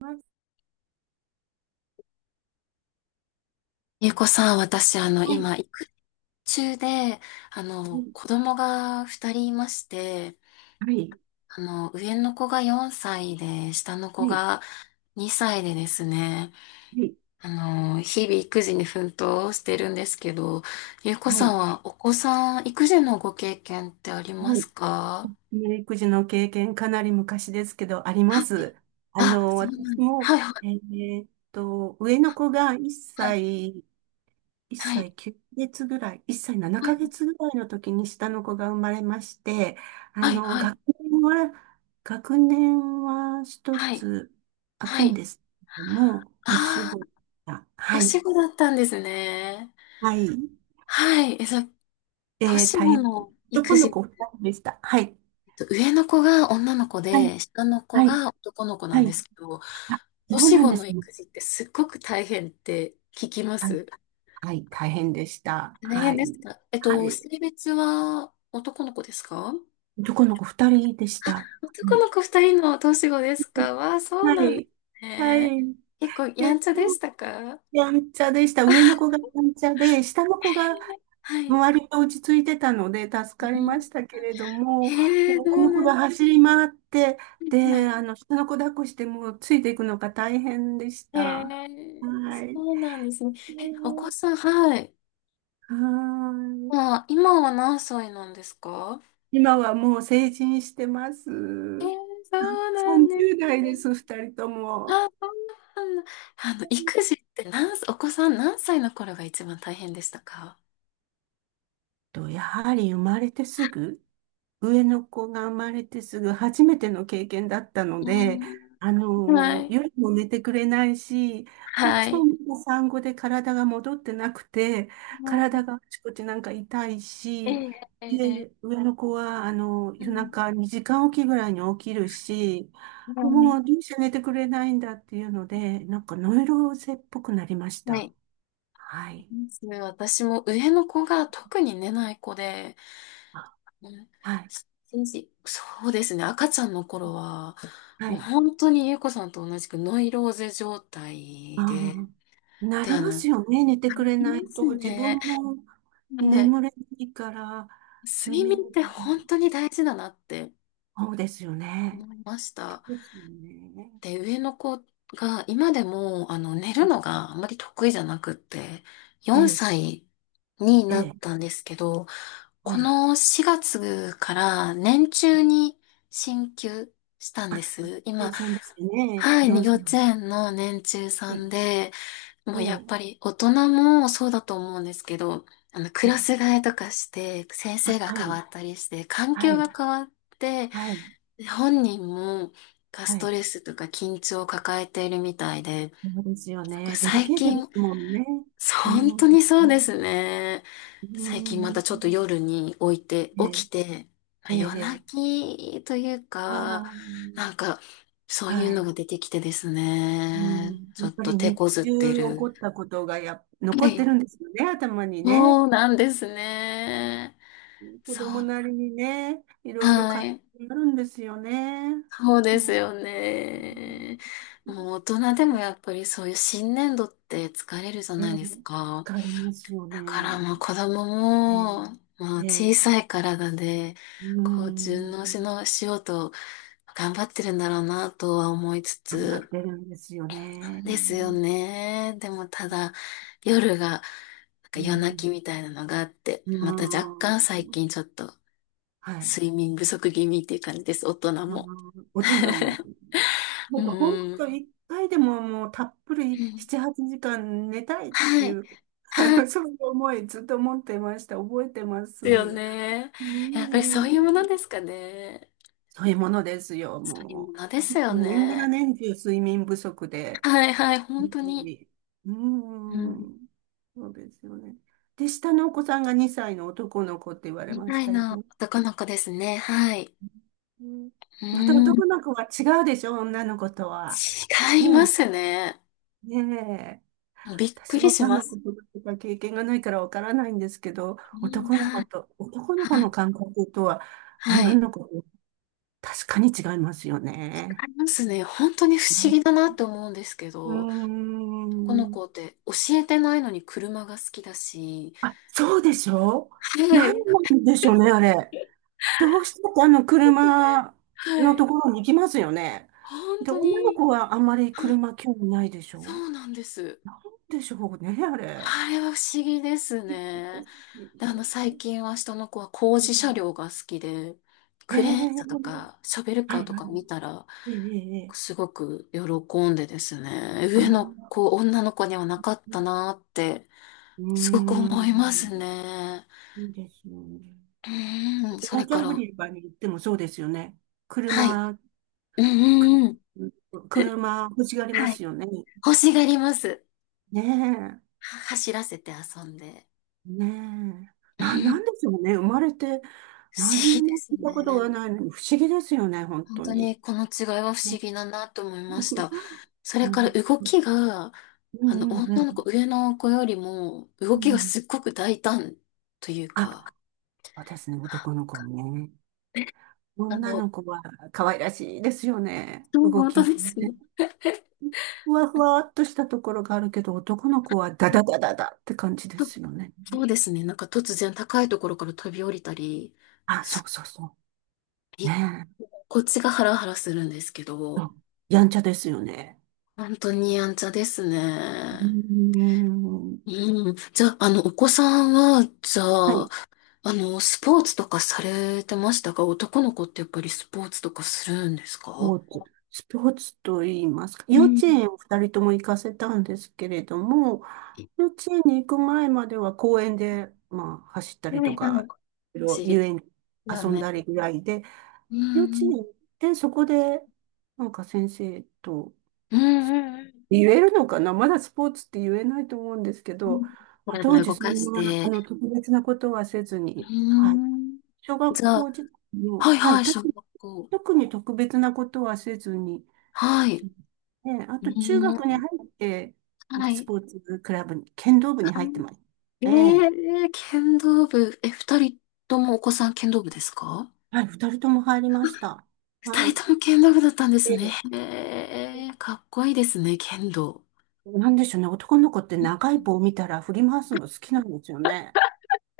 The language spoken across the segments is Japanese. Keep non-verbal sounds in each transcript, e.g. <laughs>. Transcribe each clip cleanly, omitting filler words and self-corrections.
はい。ゆうこさん、私、は今、育中で、い。子供が二人いまして、はい。上の子が4歳で、下の子はい。が2歳でですね、あ日々育児に奮闘してるんですけど、ゆうこはい。さはんい。はお子さん、育児のご経験ってありますか？育児の経験、かなり昔ですけど、ありまはい。す。あ、そうな私んです。も、はい、上の子が1はい、歳、1はい、歳9ヶ月ぐらい、1歳7はい、ヶ月ぐらいの時に下の子が生まれまして、あはい、の、はい、学年は、学年は一はい、つ開はくんい。ですけども、年ああ子ー、が、は年い。子だったんですね。はい。はい。えー、年大変。の育今度児、こう、お二人でした。はい。上の子が女の子はい。で、下の子はい。が男の子なはんい。ですけど、あ、そう年なん子でのすね。育児ってすっごく大変って聞きまはい。す。はい。大変でした。大は変い。ですか？はい。性別は男の子ですか？あ、どこの子二人でした。は男い。の子二人の年子ですか？わあ、そうはなんでい。すはね。い。結構で、やんちでゃでもしたか？やんちゃでした。上の子がやんちゃで、下の子がはい。割と落ち着いてたので助うかりまん。したけれども、上へえ、のそう子なんがで走り回って、すね。はで、い。あの、下の子抱っこしてもうついていくのが大変でしへた。え、はい。そうなんですね。ええ、お子ー、さん、はい。はーい。あ、今は何歳なんですか？今はもう成人してまえー、す。そうなんです30代です、ね。二人とも。あ、そうなんだ。育児って何歳、お子さん何歳の頃が一番大変でしたか？と、やはり生まれてすぐ、上の子が生まれてすぐ初めての経験だったのうで、ーあん、はのい。夜も寝てくれないし、こっはちもい。まだ産後で体が戻ってなくて、は体があちこちなんか痛いい。えし、えええええ。で、上の子は、あのう夜ん。中2時間おきぐらいに起きるし、はい。もうどうして寝てくれないんだっていうので、なんかノイローゼっぽくなりましはた。い。はい。私も上の子が特に寝ない子で、あ、うん、はい。一日そうですね、赤ちゃんの頃は、はもうい。本当にゆうこさんと同じくノイローゼ状あ態で、あ、なてりあまの、すよね。寝てあくれりなまいすと。自ね。分もはい。眠れないから、睡睡眠眠ってとかも。本当に大事だなってそうですよね。思いましそうた。ですよね。で、上の子が今でも、寝るのがあんまり得意じゃなくって、え4え、歳にえなっえ、たんですけど、はこい。の4月から年中に進級したんです。計今、算ですよね。はい、4幼歳。稚園の年中えさえ、んで、もうやっえぱり大人もそうだと思うんですけど、クえ、ラええ、ス替えとかして、先生あ、がは変わい、ったりして、環は境がい、変わって、はい、本人もがスはトい。レスとか緊張を抱えているみたいで、そうですよなんかね。デリ最ケートで近、すもんね。うん、本う当ん、にそうですね。う最近またん、ちょっと夜に置いて、え起え、きて、まあええ、夜え泣え、きというあか、あ、なんか、そういうはのい。が出てきてですうね、ん、ちょやっっぱとり手日こずって中起こる。ったことがは残っい。てるんですよね、頭にね。そうなんですね。子そう。供なりにね、いろいろは葛い。藤になるんですよね。そうでうすん、よね。もう大人でもやっぱりそういう新年度って疲れるじゃええ、ないですか。疲れますよだからね。もう子供ええ、も、もうえ小さえ、い体で、うこう順応ん、しようと頑張ってるんだろうなとは思いつ頑張っつ、てるんですよね。ですようね。でもただ、夜が、なんか夜泣ん、きみたいなのがあって、うまた若干最ん、近ちょっとはい。睡眠不足気味っていう感じです、大人うも。ん、大人もね。<laughs> なうんか本ん。当一回でももうたっぷうりん。7、8時間寝たいってはいい。う、あはのい。そういう思いずっと持ってました。覚えてます。ですよね。うやっぱりそん。ういうものですかね。そういうものですよ、そういうもものですよう。年がらね。年中睡眠不足で。はいはい、本本当当に。に、ううん。ん。そうですよね。で、下のお子さんが2歳の男の子って言われ2ましいたよのね。男の子ですね。はい。うん、うまたん。男の子は違うでしょ、女の子とは。違いうまん。すね。ねえ。びっく私りはし女のま子す。とか経験がないからわからないんですけど、うん、男のは子い。と、男の子はのい。感覚とは、は女い。違の子と確かに違いますよね。いますね。本当に不思議だなって思うんですけうーど。このん。子って教えてないのに車が好きだし、あ、そうでしょ、は何い。なんでしょうね、あれ。どうしてもあのね、車はのとい。ころに行きますよね。本で、当女のに、子はあんまりはい。車興味ないでしそょ、うなんです。なんでしょうね、あれ。あれは不思議ですね。で、最 <laughs> 近は下の子は工う事車ん、両が好きで、へえクレーン車とー、か、ショベルカはーいとはかい。見たら、ええ、ええ、すごく喜んでですね、あ上のあ、子、女の子にはなかったなーって、うーすごくん。思いますね。いいですよね。うーん、それ紅茶か売ら、り場に行ってもそうですよね。はい。車、うんうんうん。く車欲しがりまはい。すよね。欲しがります。ね走らせて遊んで。え、ねうえ。なん。んでしょうね。生まれて不何思に議でもす聞いたことね。がないのに不思議ですよね、本本当当に。にこの違いは不思ね。 議だなと思い <laughs> ました。それうからん動きが、うんうんう女の子、ん。上の子よりも、う動きがん、すっごく大胆というか、あ、そうですね、男の子ね。あ女の、の子は可愛らしいですよね。そう、動本き当もでね。すね。ふわふわっとしたところがあるけど、男の子はダダダダダって感じでとすよね。そうですね。なんか突然高いところから飛び降りたり、あ、そすうそうそう。びねえ。こっちがハラハラするんですけそど、う、やんちゃですよね。本当にやんちゃですうーね。ん。うん。じゃあ、お子さんは、じゃはあ、い。スポーツとかされてましたか？男の子ってやっぱりスポーツとかするんですスか？ポーツ。スポーツと言いますか。う幼稚ん。園を二人とも行かせたんですけれども、幼稚園に行く前までは公園で、まあ、走ったりはといはか、い。いろい知りろ遊園にだ遊んね。だりぐらいで、う幼稚ん園う行ん。ってそこで、なんか先生と、うんうんうん。言えるのかな、まだスポーツって言えないと思うんですけうど、ん。当体を時動そかんしな、あて。の、特別なことはせずうに、はい。ん。小学じゃあ、校時代はも、いははい、い、特小学に、校。特に特別なことはせずに、はい。ね、あうと中学にん。入って、なんはかスい。ポーツクラブに、剣道部にあ、入ってましえた。ええ。ー、剣道部。え、二人ともお子さん剣道部ですか？はい、二人とも入りました。は二い。人とも剣道部だったんですね。で、へえ、かっこいいですね、剣道。なんでしょうね、男の子ってう長いん。棒を見たら振り回すの好きなんですよね。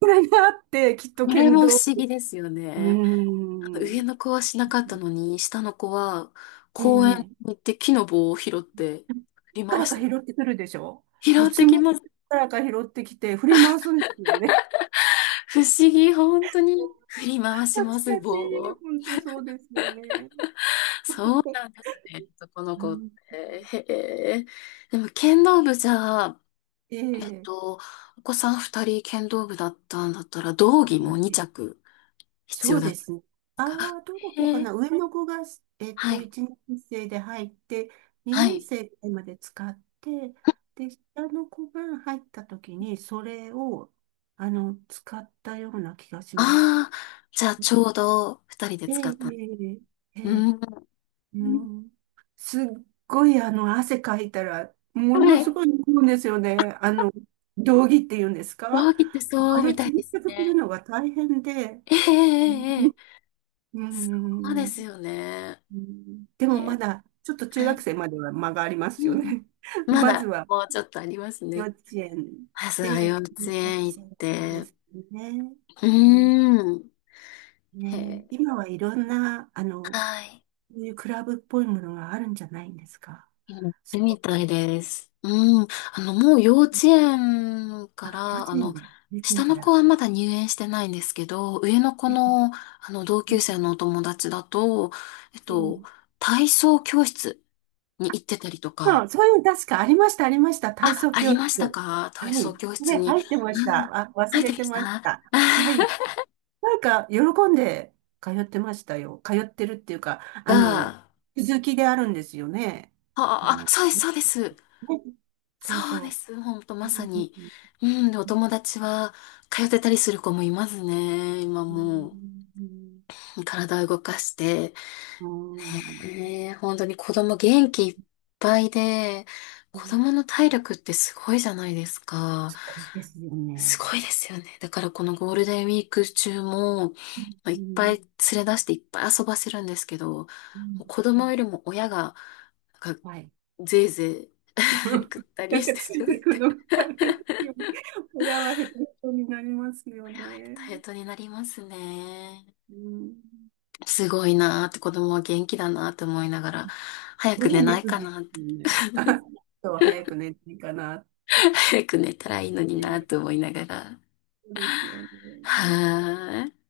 これがあって、きっとこれ剣も不道、思議ですようね。ー上ん。の子はしなかったのに、下の子はえ公園え、に行って木の棒を拾ってどっ振りか回らしかて、拾ってくるでしょ、で、拾いってつきもどまっす。からか拾ってきて振り回すんですよね。不思議、本当に振り回しパまチパす、棒チ、を。本当そうですよね。そうなんですね、男のう子っん、て。へえ。でも剣道部じゃあ、ええっえ、と、お子さん二人剣道部だったんだったら、道着も二ええ、着必そ要うだっでたんですね。すあか？あ、どこかへえ、な。上の子が、えっはと、い、1年生で入って、は2年い。生まで使って、で、下の子が入った時に、それを、あの、使ったような気がします。ああ、じゃあちょうど二人でえ使え、った。ええ、えうえ、ん。ううん。ん。すっごい、あの、汗かいたら、もはのすい。ごい飲むんですよね。あの、道着っていうんですか、上着ってあそうみれ、たい洗です濯するね。のが大変で。ええええええ。うそうでん。うすよね。ん、でへもまえ、だ、ちょっと中は学い。生までは間がありまうすんようん。ね。<laughs> ままずだは、もうちょっとあります幼ね。稚園まずは幼で、稚そ園行っうでて。すね。ううん、ーん。へね、え、今はいろんな、あの、はい。そういうクラブっぽいものがあるんじゃないんですか、やっスてポみーたいツ。です。うん。もう幼稚園かあ、幼ら、稚園で、幼稚園下かの子ら。はまだ入園してないんですけど、上の子え、の、同級生え、のお友達だと、えっえ、と、体操教室に行ってたりとそか、う、そういうの確かありました、ありました。体あ、操あ教りました室。か？は体い。操教室で、に。入ってましうん。た。あ、入忘ってれまてしました。 た。はい。<laughs> なんか、喜んで通ってましたよ。通ってるっていうか、あの、が、続きであるんですよね。ああ、あ、の、そうです、ね、そうです。そうそうでそす。ほんと、う。まうさんうんに。うん。で、おうん友達は、通ってたりする子もいますね、今うもう。ん体を動かして、うんねえ、本当に子供元気いっぱいで、う子ん、供の体力ってすごいじゃないですか。すごいですよすね。ごいですよね。だからこのゴールデンウィーク中も、まうあいん、っぱうい連れ出していっぱい遊ばせるんですけど、もん、う子う供ん。よりも親が、なんか、はい。ぜいぜい <laughs> ぐっ <laughs> たなりんしかてつしいまっていくて。のがこ大変ですよね。親はヘトヘトになりますよれはヘね。トヘトになりますね。うん。すごいなーって子供は元気だなーって思いながら、早すくご寝いね。ないるかんでな。 すよね。<laughs> あ、そう、早く寝ていいかなっ <laughs> 早く寝たらいいのになて。と思いながら。そうですよね。は